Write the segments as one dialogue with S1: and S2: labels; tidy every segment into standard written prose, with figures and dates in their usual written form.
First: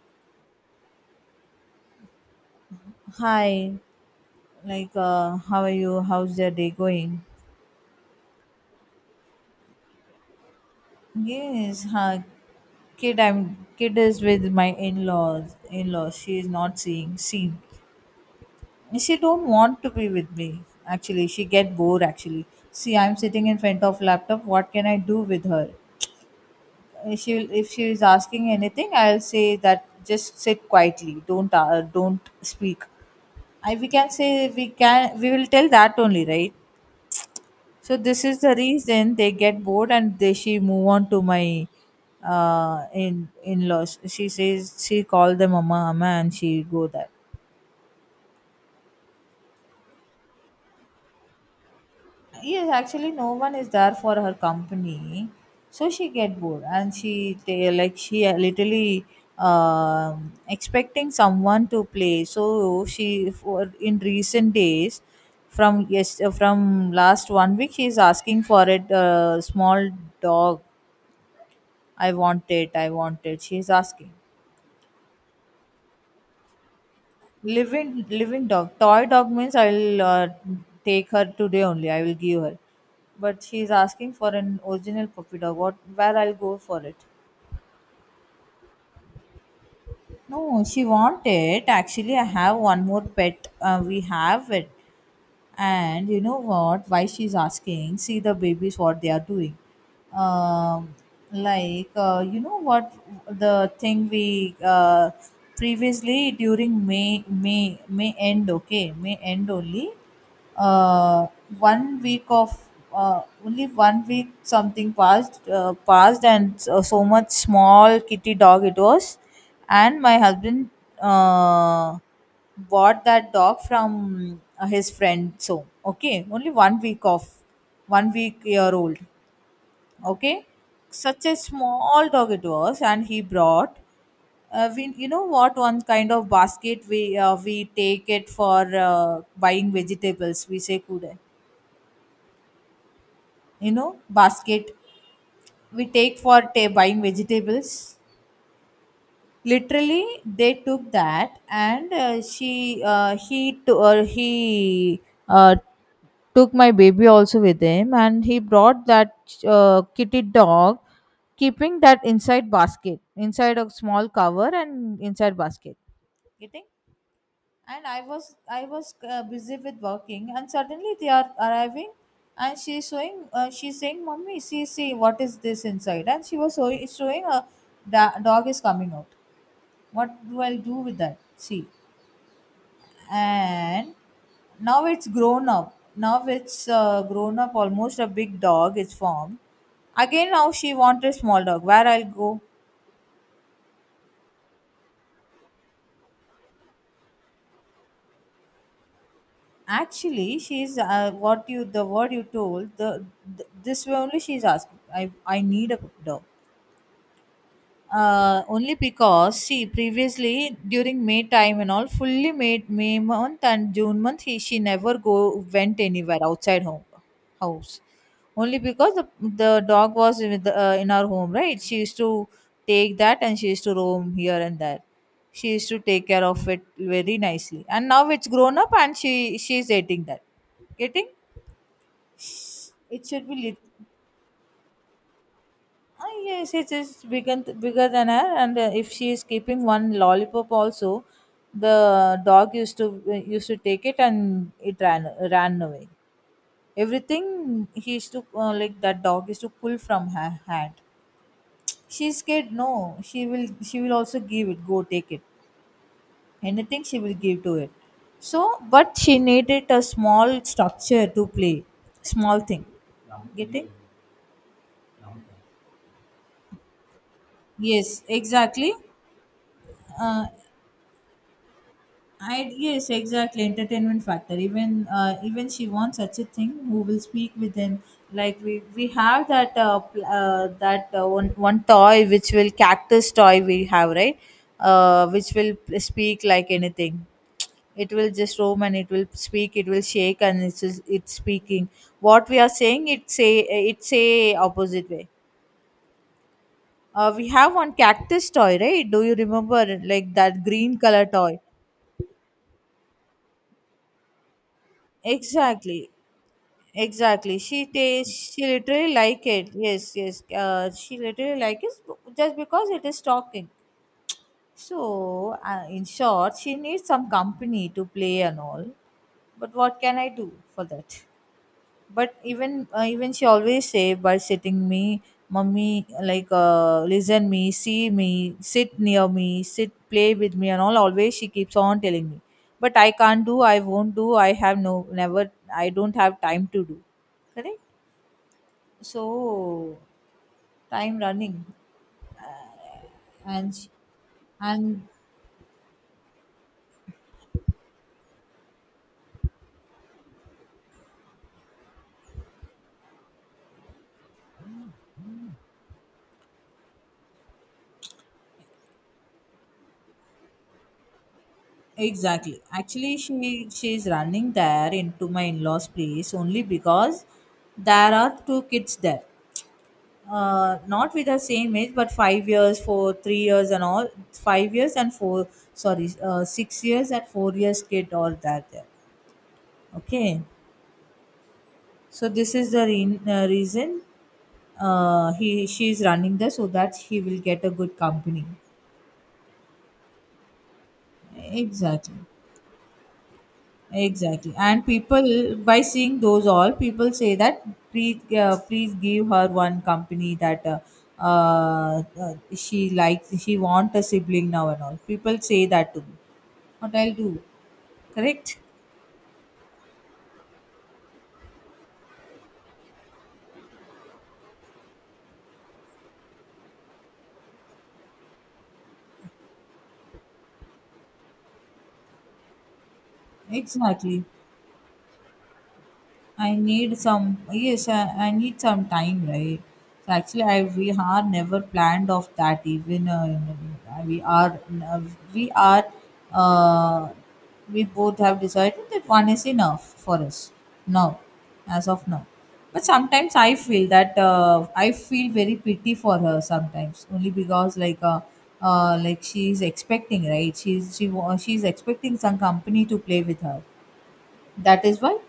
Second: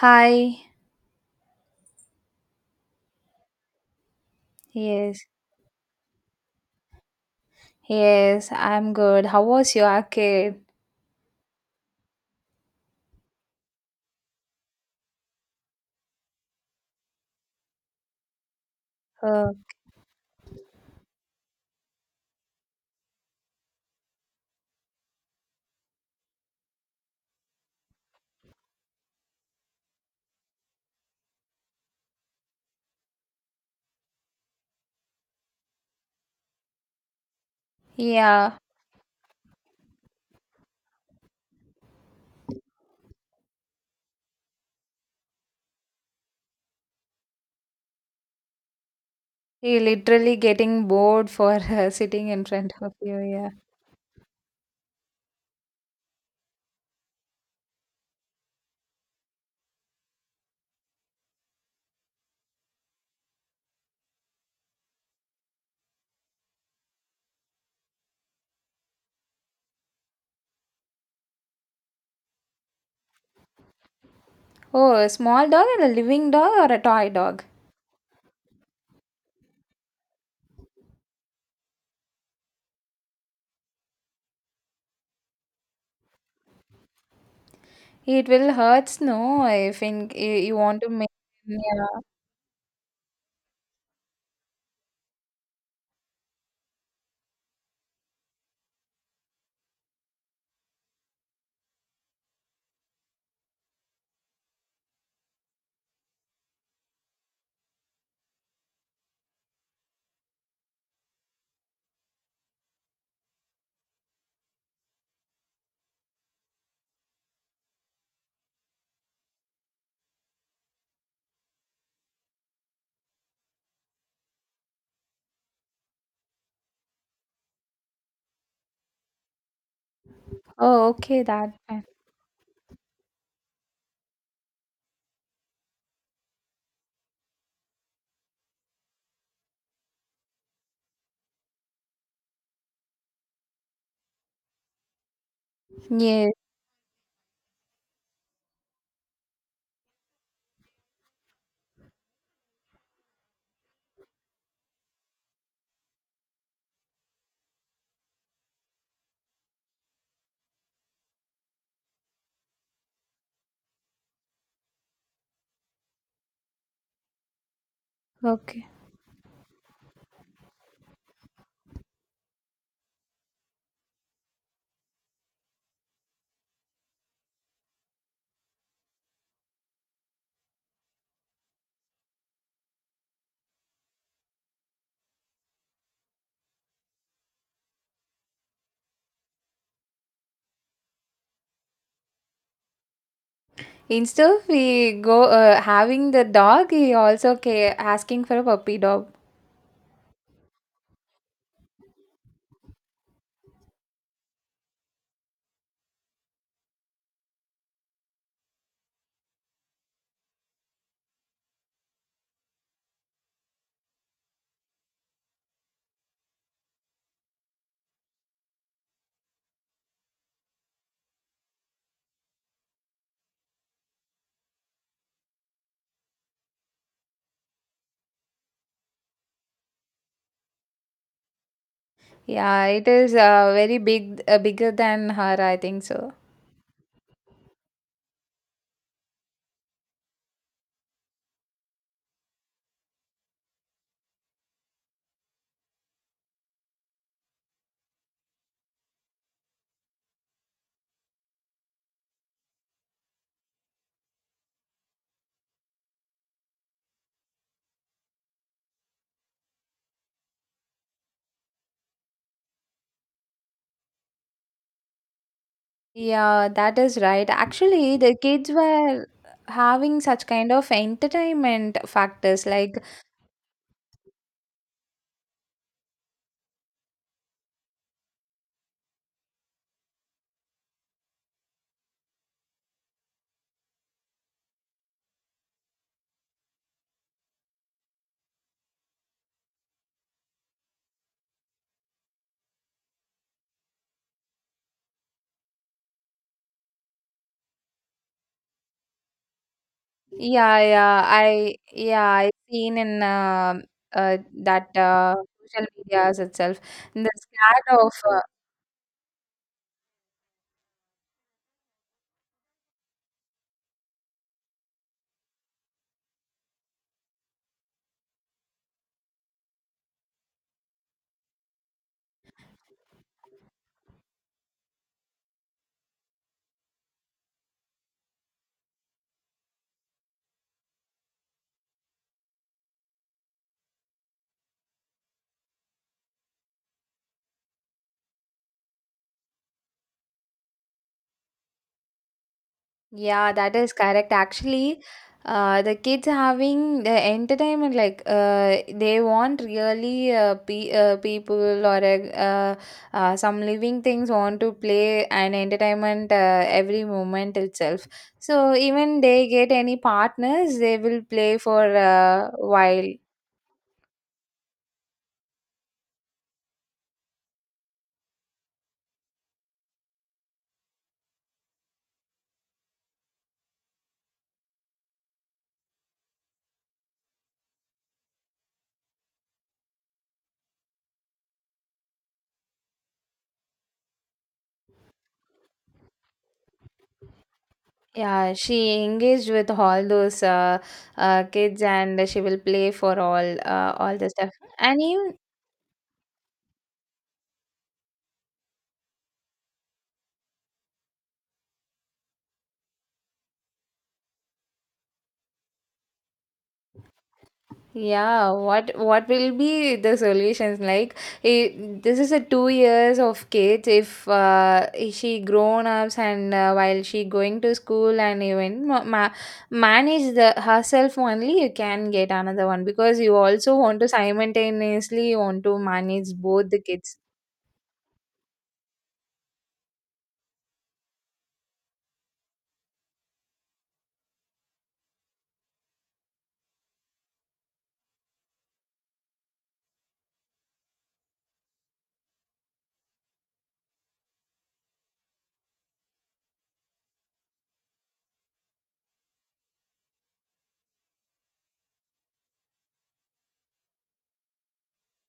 S1: Hi.
S2: Hi, like,
S1: Yes.
S2: how are you? How's your day going?
S1: Yes, I'm good. How was your kid?
S2: Yes, huh? Kid, I'm kid is with my in-laws. In-laws, she is not seeing. See, she don't
S1: Uh,
S2: want to be with me. Actually, she get bored. Actually, see, I'm sitting in front of laptop. What can I do with her? She will, if she is asking anything, I'll say that just sit quietly. Don't speak. I We can say, we will tell that only, right? So this is the
S1: yeah.
S2: reason they get bored and they she move on to my in laws. She says she called them mama mama and she go there.
S1: He literally getting bored for sitting in
S2: Yes,
S1: front of
S2: actually
S1: you.
S2: no
S1: Yeah.
S2: one is there for her company, so she get bored and like she literally expecting someone to play. So she for in recent days from, yes, from last one week she is asking for it a small dog. I want it. I want it, she's asking.
S1: Oh, a small dog and a living dog or a toy dog?
S2: Living, living dog. Toy dog means I'll, take her today only. I will give her. But she's asking for an original puppy dog. What? Where I'll go for it?
S1: It will hurts, no, if in you
S2: No,
S1: want
S2: she
S1: to make.
S2: wanted.
S1: Yeah.
S2: Actually, I have one more pet. We have it. And you know what? Why she's asking? See the babies, what they are doing. Um, like, you know what? The thing we, previously during May end, okay? May end only, uh, one week of, only one week something passed and so, so much small kitty dog it was. And my husband, uh, bought that dog from, his friend. So okay, only one week of one week year old. Okay,
S1: Oh, okay,
S2: such a
S1: that. Fine.
S2: small dog it was. And he brought, we, you know what, one kind of basket we, we take it for, buying vegetables, we say kude, basket. We take
S1: Yes.
S2: for buying vegetables. Literally they took that, and, he uh, took my baby also with him, and he brought that, kitty dog, keeping that inside basket, inside a small cover and inside basket, you think? And i was i
S1: Okay.
S2: was uh, busy with working, and suddenly they are arriving, and she's saying, "Mommy, see, see what is this inside?" And she was showing a dog is coming out. What do I do with that? See. And now it's grown up, almost a big dog is formed. Again now she wants a small dog. Where I'll go?
S1: Instead of we go having the dog, he also asking for a puppy dog.
S2: Actually, she's, what you, the word you told, the, th this only she's asking. I need a dog. Only because, see, previously during May time and all, fully May month and June month, he she never go went anywhere outside home house, only because the dog was with in our home, right? She used to take that and she used to roam here and there. She used to take care of it very nicely, and now it's grown up, and she's eating that. Getting?
S1: Yeah, it
S2: It
S1: is
S2: should be
S1: very big, bigger than her, I think so.
S2: Ah, yes, it is bigger, bigger than her, and, if she is keeping one lollipop also, the dog used to take it, and it ran away. Everything he used to, like that dog used to pull from her hand. She's scared. No, she will also give it. Go take it. Anything she will give to it. So, but she needed a small structure to play, small thing. Getting?
S1: Yeah, that is right. Actually,
S2: Yes,
S1: the kids
S2: exactly.
S1: were having such kind of entertainment
S2: I
S1: factors like
S2: Yes, exactly. Entertainment factor. Even she wants such a thing. Who will speak with him? Like we have that one toy which will cactus toy we have, right? Which will speak like anything. It will just roam and it will speak. It will shake, and it's just, it's speaking. What we are saying, it say opposite way. We have one cactus toy, right? Do you remember, like that
S1: yeah,
S2: green
S1: yeah,
S2: color toy?
S1: I yeah, I seen in uh, that social
S2: Exactly.
S1: medias itself. The
S2: Exactly. She
S1: scared of
S2: tastes. She literally like it. Yes, yes. She literally like it just because it is talking. So, in short, she needs some company to play and all. But what can I do for that? But even she always say by sitting me, mummy, like, listen me, see me, sit near me, sit play with me and all. Always she keeps on telling me. But I can't do. I won't do. I have no never. I don't have time to do. Correct. So time running,
S1: yeah,
S2: and
S1: that
S2: sh-
S1: is correct. Actually,
S2: and
S1: the kids having the entertainment like they want really pe people or some living things want to play and entertainment every moment itself. So even they get any partners, they will play for a
S2: exactly,
S1: while.
S2: actually she is running there into my in-laws place only because there are two kids there, not with the same age, but 5 years, for 3 years and all, 5 years and four, sorry, 6 years and 4 years kid, all that there. Okay, so this is the reason, he she is running there so that he will get a good company.
S1: Yeah, she engaged with all those kids
S2: Exactly,
S1: and she will play for all the stuff.
S2: exactly. And
S1: And even
S2: people, by seeing those all, people say that, "Please, please give her one company that, she likes. She want a sibling now and all." People say that to me. What I'll do?
S1: yeah,
S2: Correct?
S1: what will be the solutions like? It, this is a 2 years of kids. If she grown ups and while she going to school and even manage the herself only, you can get another one because you also want to
S2: Exactly.
S1: simultaneously want to manage
S2: I
S1: both the
S2: need
S1: kids.
S2: some yes, I need some time, right? So actually, I we are never planned of that. Even, uh, we are uh, we both have decided that one is enough for us now, as of now. But sometimes I feel very pity for her sometimes, only because like she's expecting, right? She's expecting some company to play with her. That is why.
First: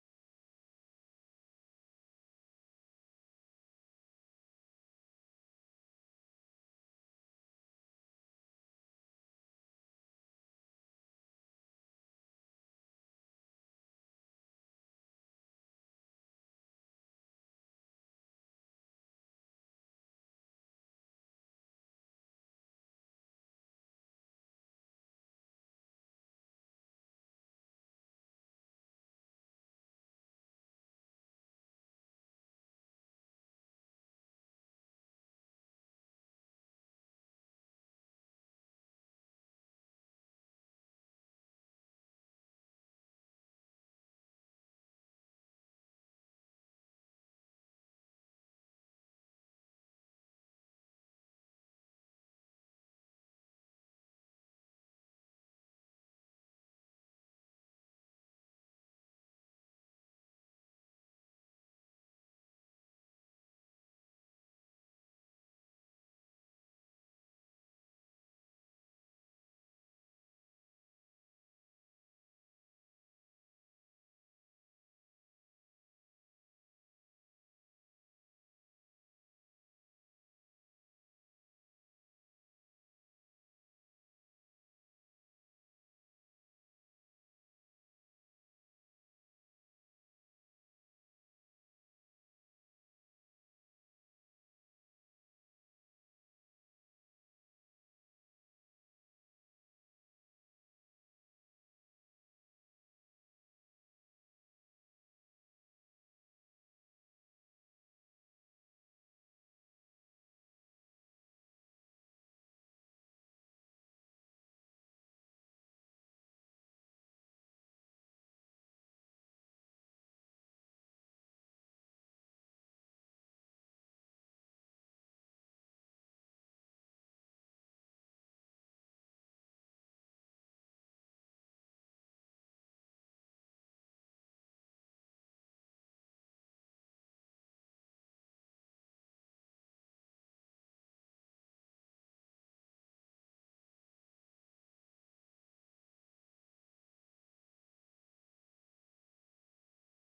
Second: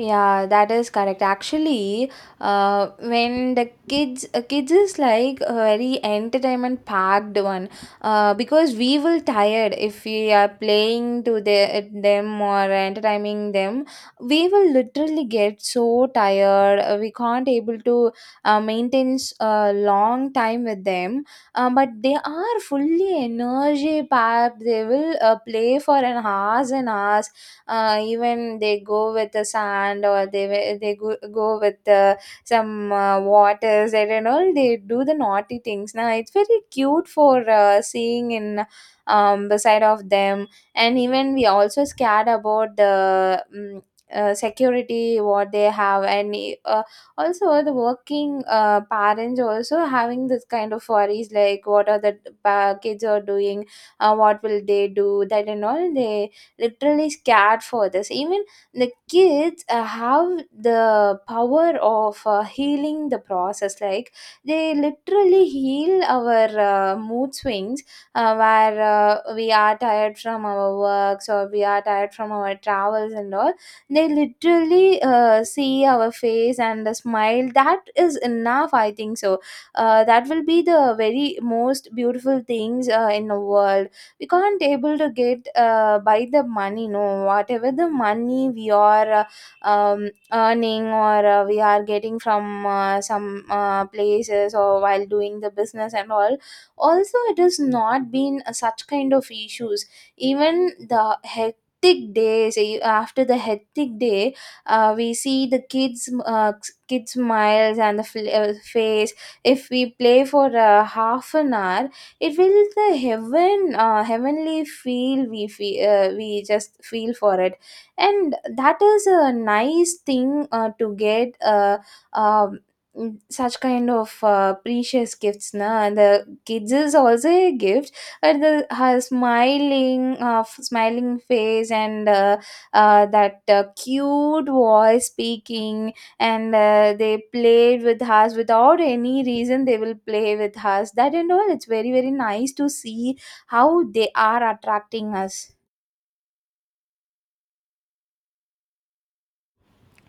S1: Yeah, that is correct. Actually, when the kids is like a very entertainment packed one, because we will tired if we are playing to the, them or entertaining them. We will literally get so tired. We can't able to maintain a long time with them. But they are fully energy packed. They will play for an hours and hours, even they go with the sand or they they go with some water and all they do the naughty things. Now it's very cute for seeing in beside of them, and even we also scared about the security what they have, and uh, also the working parents also having this kind of worries like what are the kids are doing, what will they do that and all they literally scared for this. Even the kids have the power of healing the process, like they literally heal our mood swings, where we are tired from our works or we are tired from our travels and all. They literally see our face and a smile, that is enough, I think so. That will be the very most beautiful things in the world. We can't able to get by the money, no, whatever the money we are earning or we are getting from some places or while doing the business and all. Also, it has not been such kind of issues. Even the hectic days, after the hectic day, we see the kids smiles and the face. If we play for half an hour, it will the heavenly feel we feel, we just feel for it. And that is a nice thing to get, um, such kind of precious gifts na, and the kids is also a gift. And the her smiling face and that cute voice speaking, and they play with us without any reason, they will play with us, that and all. It's very very nice to see how they are attracting us.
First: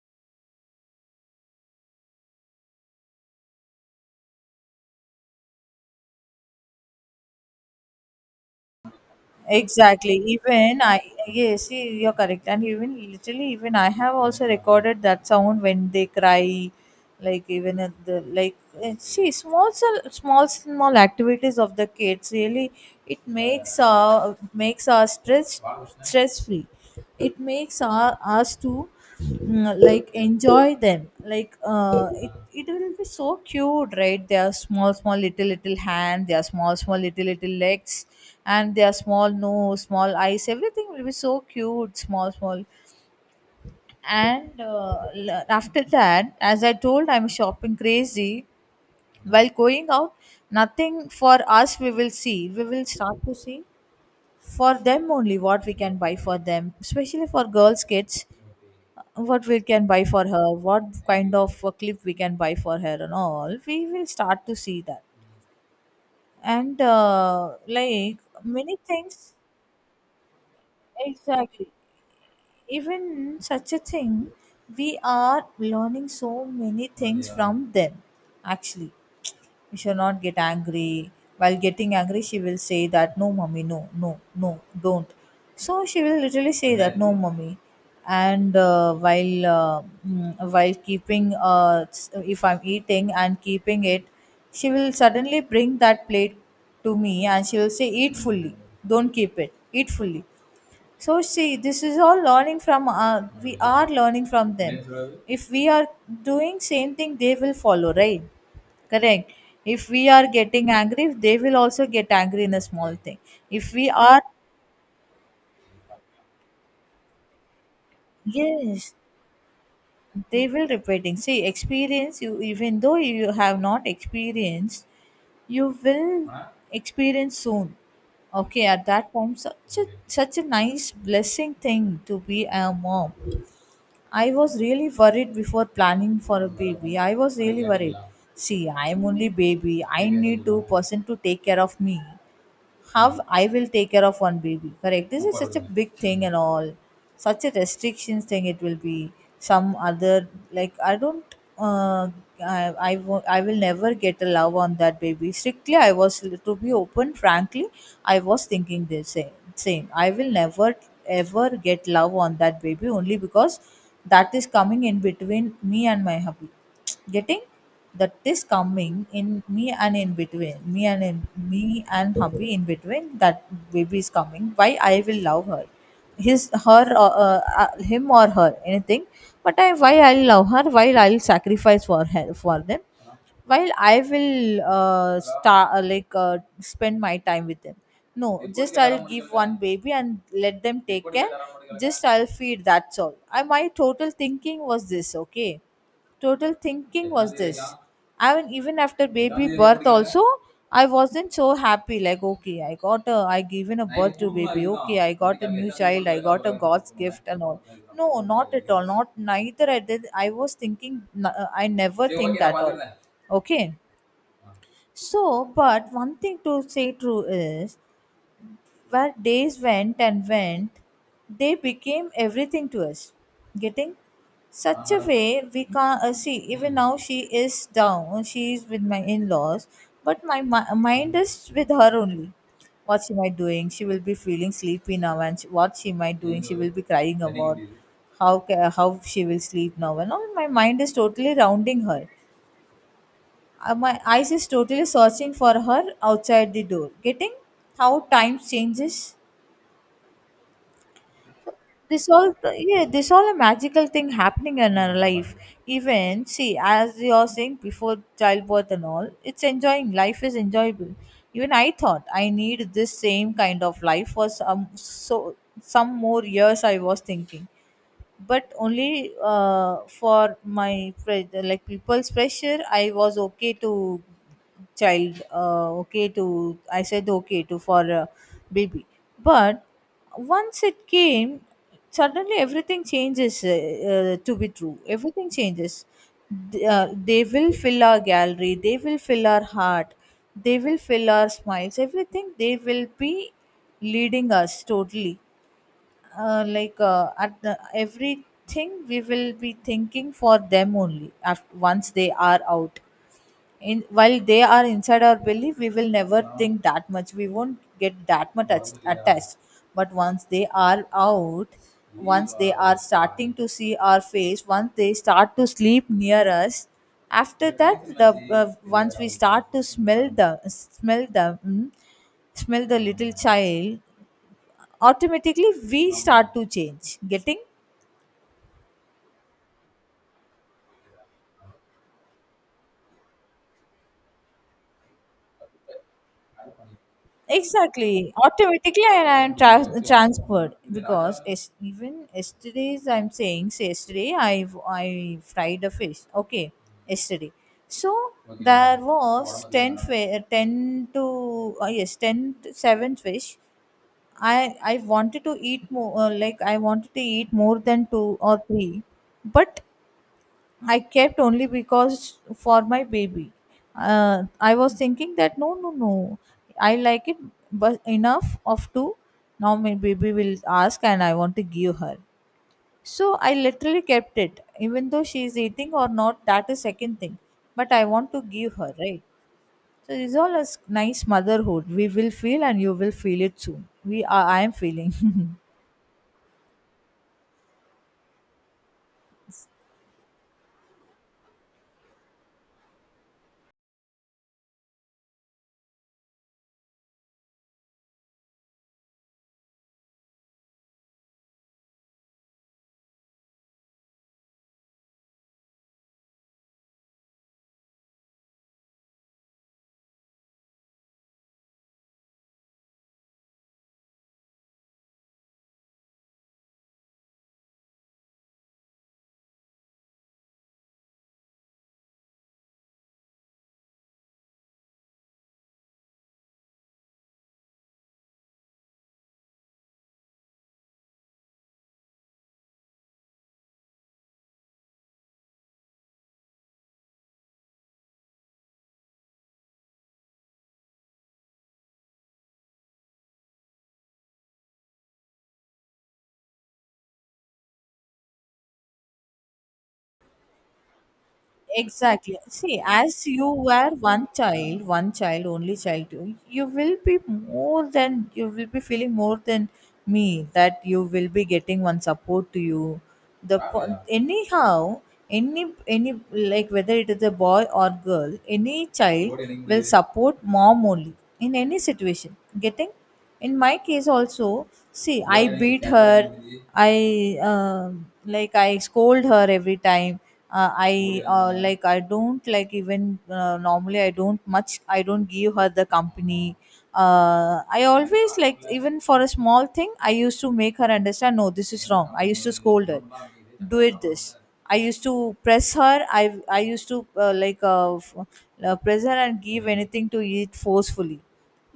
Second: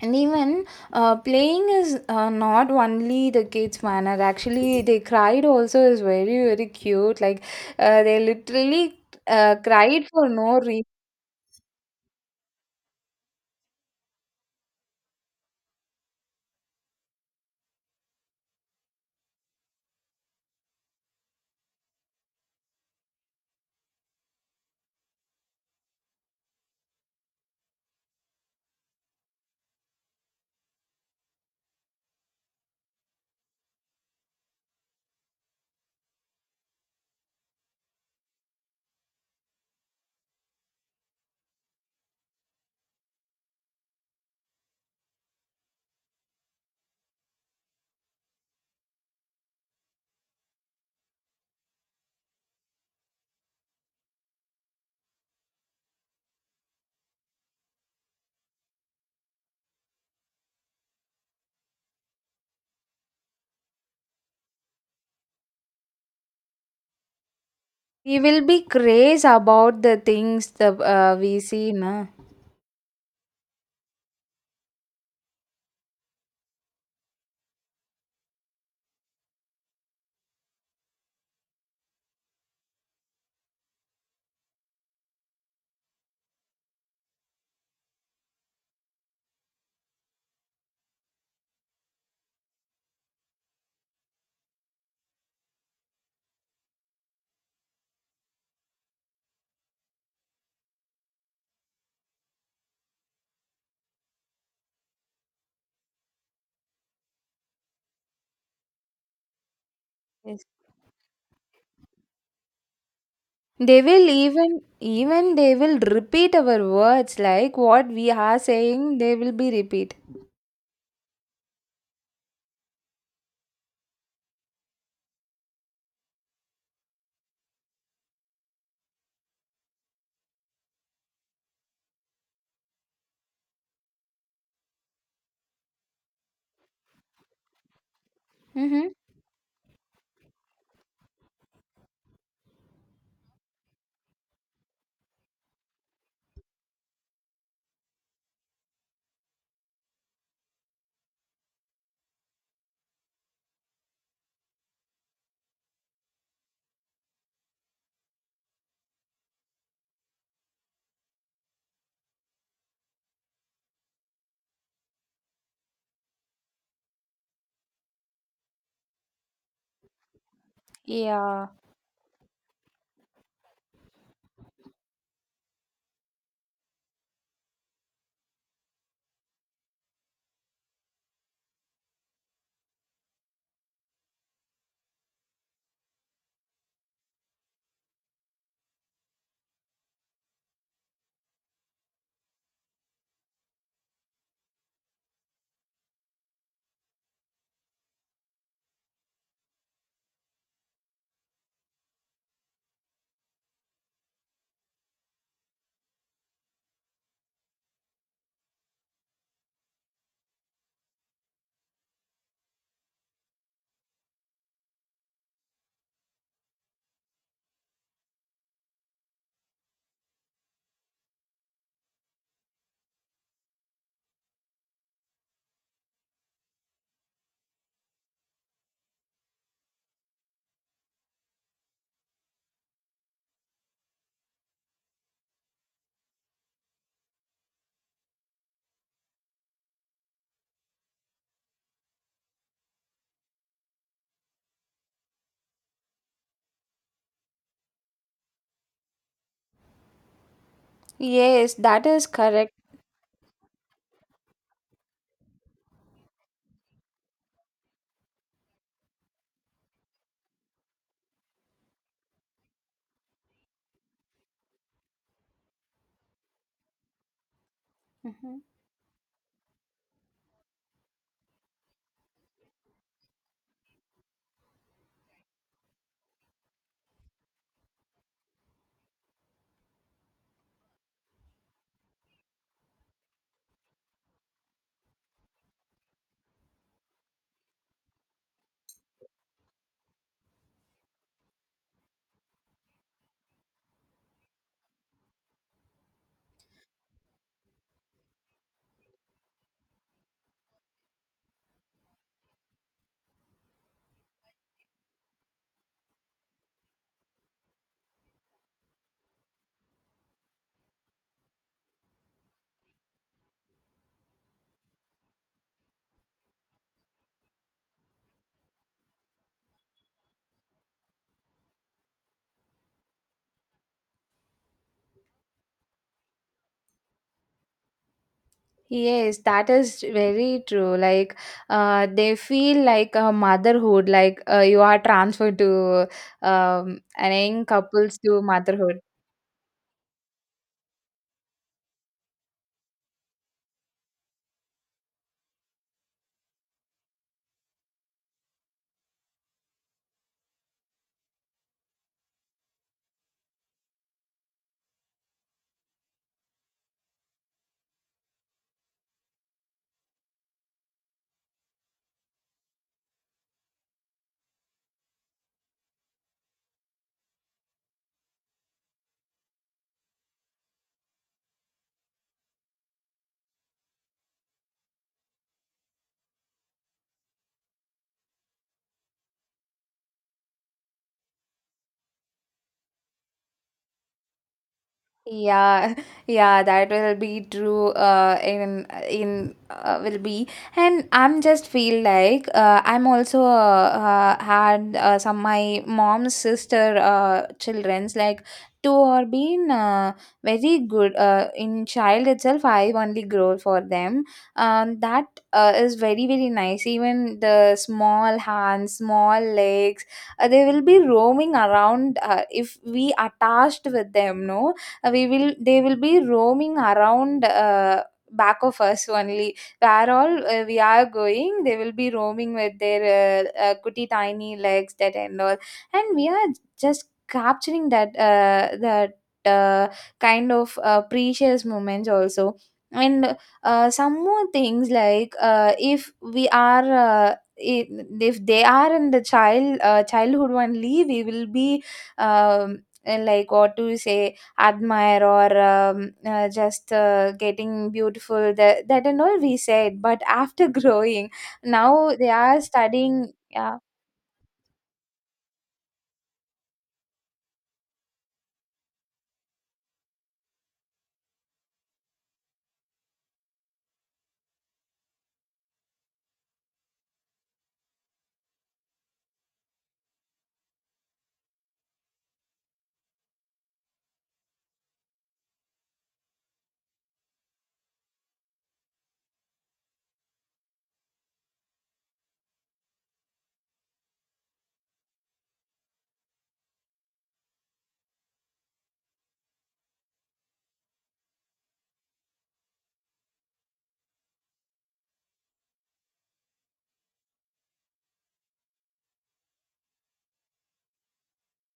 S1: And even playing is not only the kids manner. Actually, they cried also is very very cute, like they literally cried
S2: Exactly.
S1: for no
S2: Even
S1: reason.
S2: I, yes, see, you're correct. And even literally, even I have also recorded that sound when they cry, like even at the like. See, small, small activities of the kids really it makes our stress free. It makes us to like enjoy them. Like, it will be so cute, right? They are small small little little hand, they are small small little little legs, and their small nose, small eyes, everything will be so cute, small small. And, after that, as I told, I'm shopping crazy. While going out, nothing for us, we will start to see for them only, what we can buy for them, especially for girls kids, what we can buy for her, what kind of a clip we can buy for her and all. We will start to see that. And,
S1: We
S2: like,
S1: will be
S2: many
S1: crazy
S2: things.
S1: about the things that we
S2: Exactly.
S1: see na.
S2: Even such a thing, we are learning so many things, yeah, from them. Actually, we should not get angry. While getting angry, she will say that, "No, mommy, no, no, no, don't." So she will literally say that, "No, mommy." And, while keeping, if I'm eating and keeping it, she will suddenly bring that plate to me and she will say, "Eat fully, don't keep it, eat fully." So see, this is all learning from. We are learning from them. If we are doing same thing, they will follow, right? Correct. If we are
S1: Yes.
S2: getting angry, they will also get angry in a small thing. If
S1: They
S2: we
S1: will
S2: are,
S1: even they will repeat our words, like what we are
S2: yes,
S1: saying they will be repeat.
S2: they will repeating. See, experience you, even though you have not experienced, you will experience soon. Okay, at that time, such a such a nice blessing thing to be a mom. I was really worried before planning for a baby. I was really worried. See,
S1: Mm-hmm.
S2: I'm only baby. I need two person to take care of me, how I will take care of one baby. Correct. This is such a big thing and all. Such a restrictions thing it will be. Some other like I don't. Uh, I will never get a love on that baby. Strictly, I was to be open. Frankly, I was thinking the same. Same. I will never ever get love on that baby only because that is coming in between me and my hubby. Getting? That is coming in me and in between me and in
S1: Yeah.
S2: me and hubby, in between that baby is coming. Why I will love her, his, her, him or her, anything. But I why I'll love her, while I'll sacrifice for her, for them, while I will, start, like, spend my time with them. No, just I'll give one baby and let them take care. Just I'll feed. That's all. I My total thinking was this. Okay, total thinking was this. I mean, even after baby birth also. I wasn't so happy, like, okay, I given a birth to baby. Okay, I got a new child, I got a God's gift and all. No, not at all, not neither. I was thinking, I never think that all. Okay. So, but one thing to say true is, where days went and went, they became everything to us. Getting such a way we can't see. Even now, she is down. She is with my in-laws, but my mind is with her only. What she might doing? She will be feeling sleepy now, and what she might doing? She will be crying about how she will sleep now. And all my mind is totally rounding her. My eyes is totally searching for her outside the door. Getting how time changes.
S1: Yes, that
S2: This
S1: is
S2: all,
S1: correct.
S2: yeah, this all a magical thing happening in our life. Even see, as you're saying, before childbirth and all, it's enjoying, life is enjoyable. Even I thought I need this same kind of life for some, so some more years I was thinking.
S1: Mm-hmm.
S2: But only for my like people's pressure, I was okay to child, okay to, I said okay to for baby. But once it came, suddenly everything changes, to be true, everything changes. They will fill our gallery, they will fill our heart, they will fill our smiles, everything they will be leading us totally, at the everything we will be thinking for them only after, once they are out. In while they are inside our belly, we will never think that much, we won't get that much attached. But once they are out, once they are starting to see our face, once they start to sleep near us, after that the once we start to smell the little child, automatically we start to change. Getting?
S1: Yes, that is very true. Like, they feel like a motherhood, like you are transferred to an young
S2: Exactly.
S1: couples to motherhood.
S2: Automatically. And I am transferred. Because even yesterday's I'm saying, say yesterday I fried a fish, okay, yesterday. So there was 10 to yes, 10 to 7 fish. I I wanted to eat more, I wanted to eat more than two or three, but I kept only because for my baby. I was thinking that no, no, no, I like it, but enough of two. Now my baby will ask, and I want to give her. So I literally kept it, even though she is eating or not. That is second thing, but I want to give her, right? So this is all a nice motherhood. We will feel, and you will feel it soon. We are. I am feeling.
S1: Yeah, yeah, that will be true. In will be, and I'm just feel like I'm also had some my mom's sister childrens like two are been very good in child itself. I only grow for them. That is very very nice. Even the small hands, small legs, they will be roaming around if we attached with them. No, we will they will be roaming around back of us only, where all we are going they will be roaming with their goody tiny legs, that and all. And we are just capturing that uh, kind of precious moments also. And some more things like if we are if they are in the childhood only, we will be um, like what to say admire or just getting beautiful, that, that and all we said, but after growing now they
S2: Exactly.
S1: are
S2: See, as
S1: studying,
S2: you
S1: yeah.
S2: were one child, only child, you will be more than, you will be feeling more than me, that you will be getting one support to you. The ah, yeah. Anyhow, any, like whether it is a boy or girl, any child will support mom only in any situation. Getting? In my case also, see, I beat her. I um like I scold her every time. I don't like even normally, I don't much, I don't give her the company. I always, like, even for a small thing, I used to make her understand no, this is wrong, I used to scold her, do it this. I used to press her. I used to uh, like uh, f- press her and give anything to eat forcefully.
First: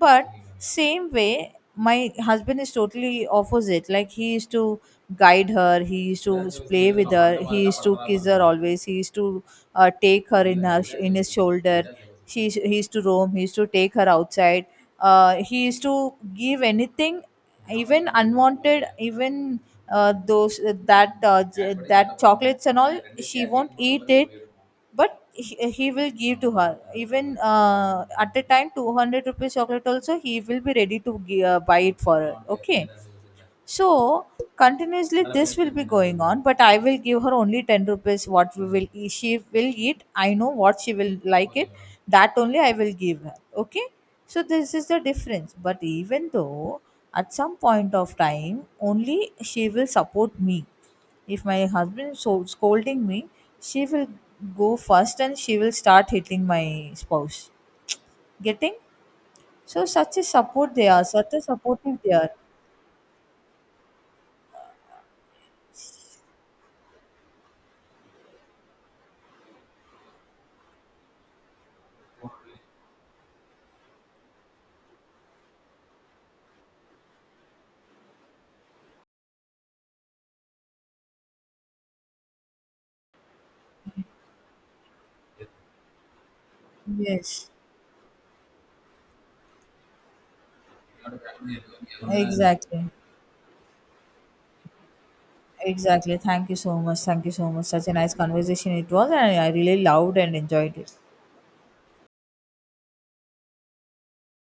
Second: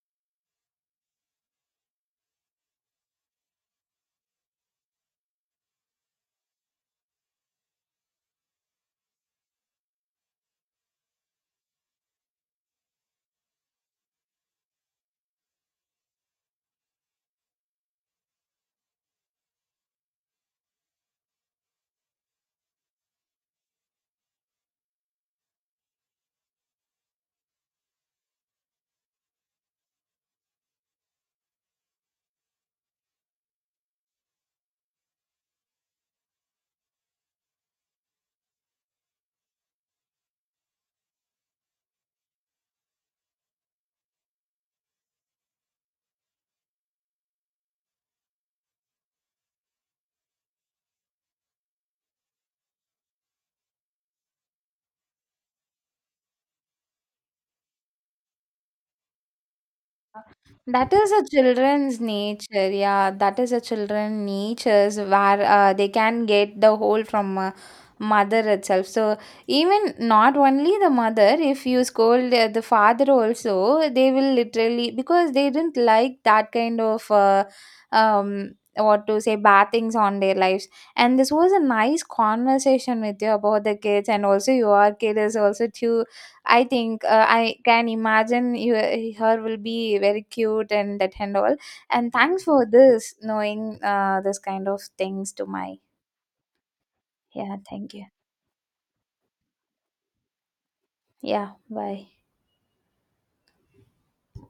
S2: But same way, my husband is totally opposite. Like he used to guide her, he used to play with her, he used to kiss her always, he used to take her in his shoulder. She He used to roam, he used to take her outside. He used to give anything, even unwanted, even that chocolates and all. She won't eat it, but he will give to her, even at a time 200 rupees chocolate also he will be ready to buy it for her, okay. So continuously this will be going on, but I will give her only 10 rupees. What we will eat, she will eat. I know what she will like it. That only I will give her. Okay. So this is the difference. But even though, at some point of time, only she will support me. If my husband is so scolding me, she will go first and she will start hitting my spouse. Getting? So such a support they
S1: That
S2: are,
S1: is a
S2: such a supportive
S1: children's
S2: they are.
S1: nature, yeah. That is a children natures where they can get the whole from mother itself. So even not only the mother, if you scold the father also, they will literally, because they didn't like that kind of what to say bad things on their lives. And this was a nice conversation with you about the kids, and also your kid is also too, I think
S2: Yes.
S1: I can imagine you, her will be very cute and that and all. And thanks for
S2: Exactly.
S1: this, knowing this kind of things to my.
S2: Exactly. Thank you so much. Thank you so
S1: Yeah,
S2: much. Such a
S1: thank you.
S2: nice conversation it was, and I really loved and enjoyed it.
S1: Yeah, bye.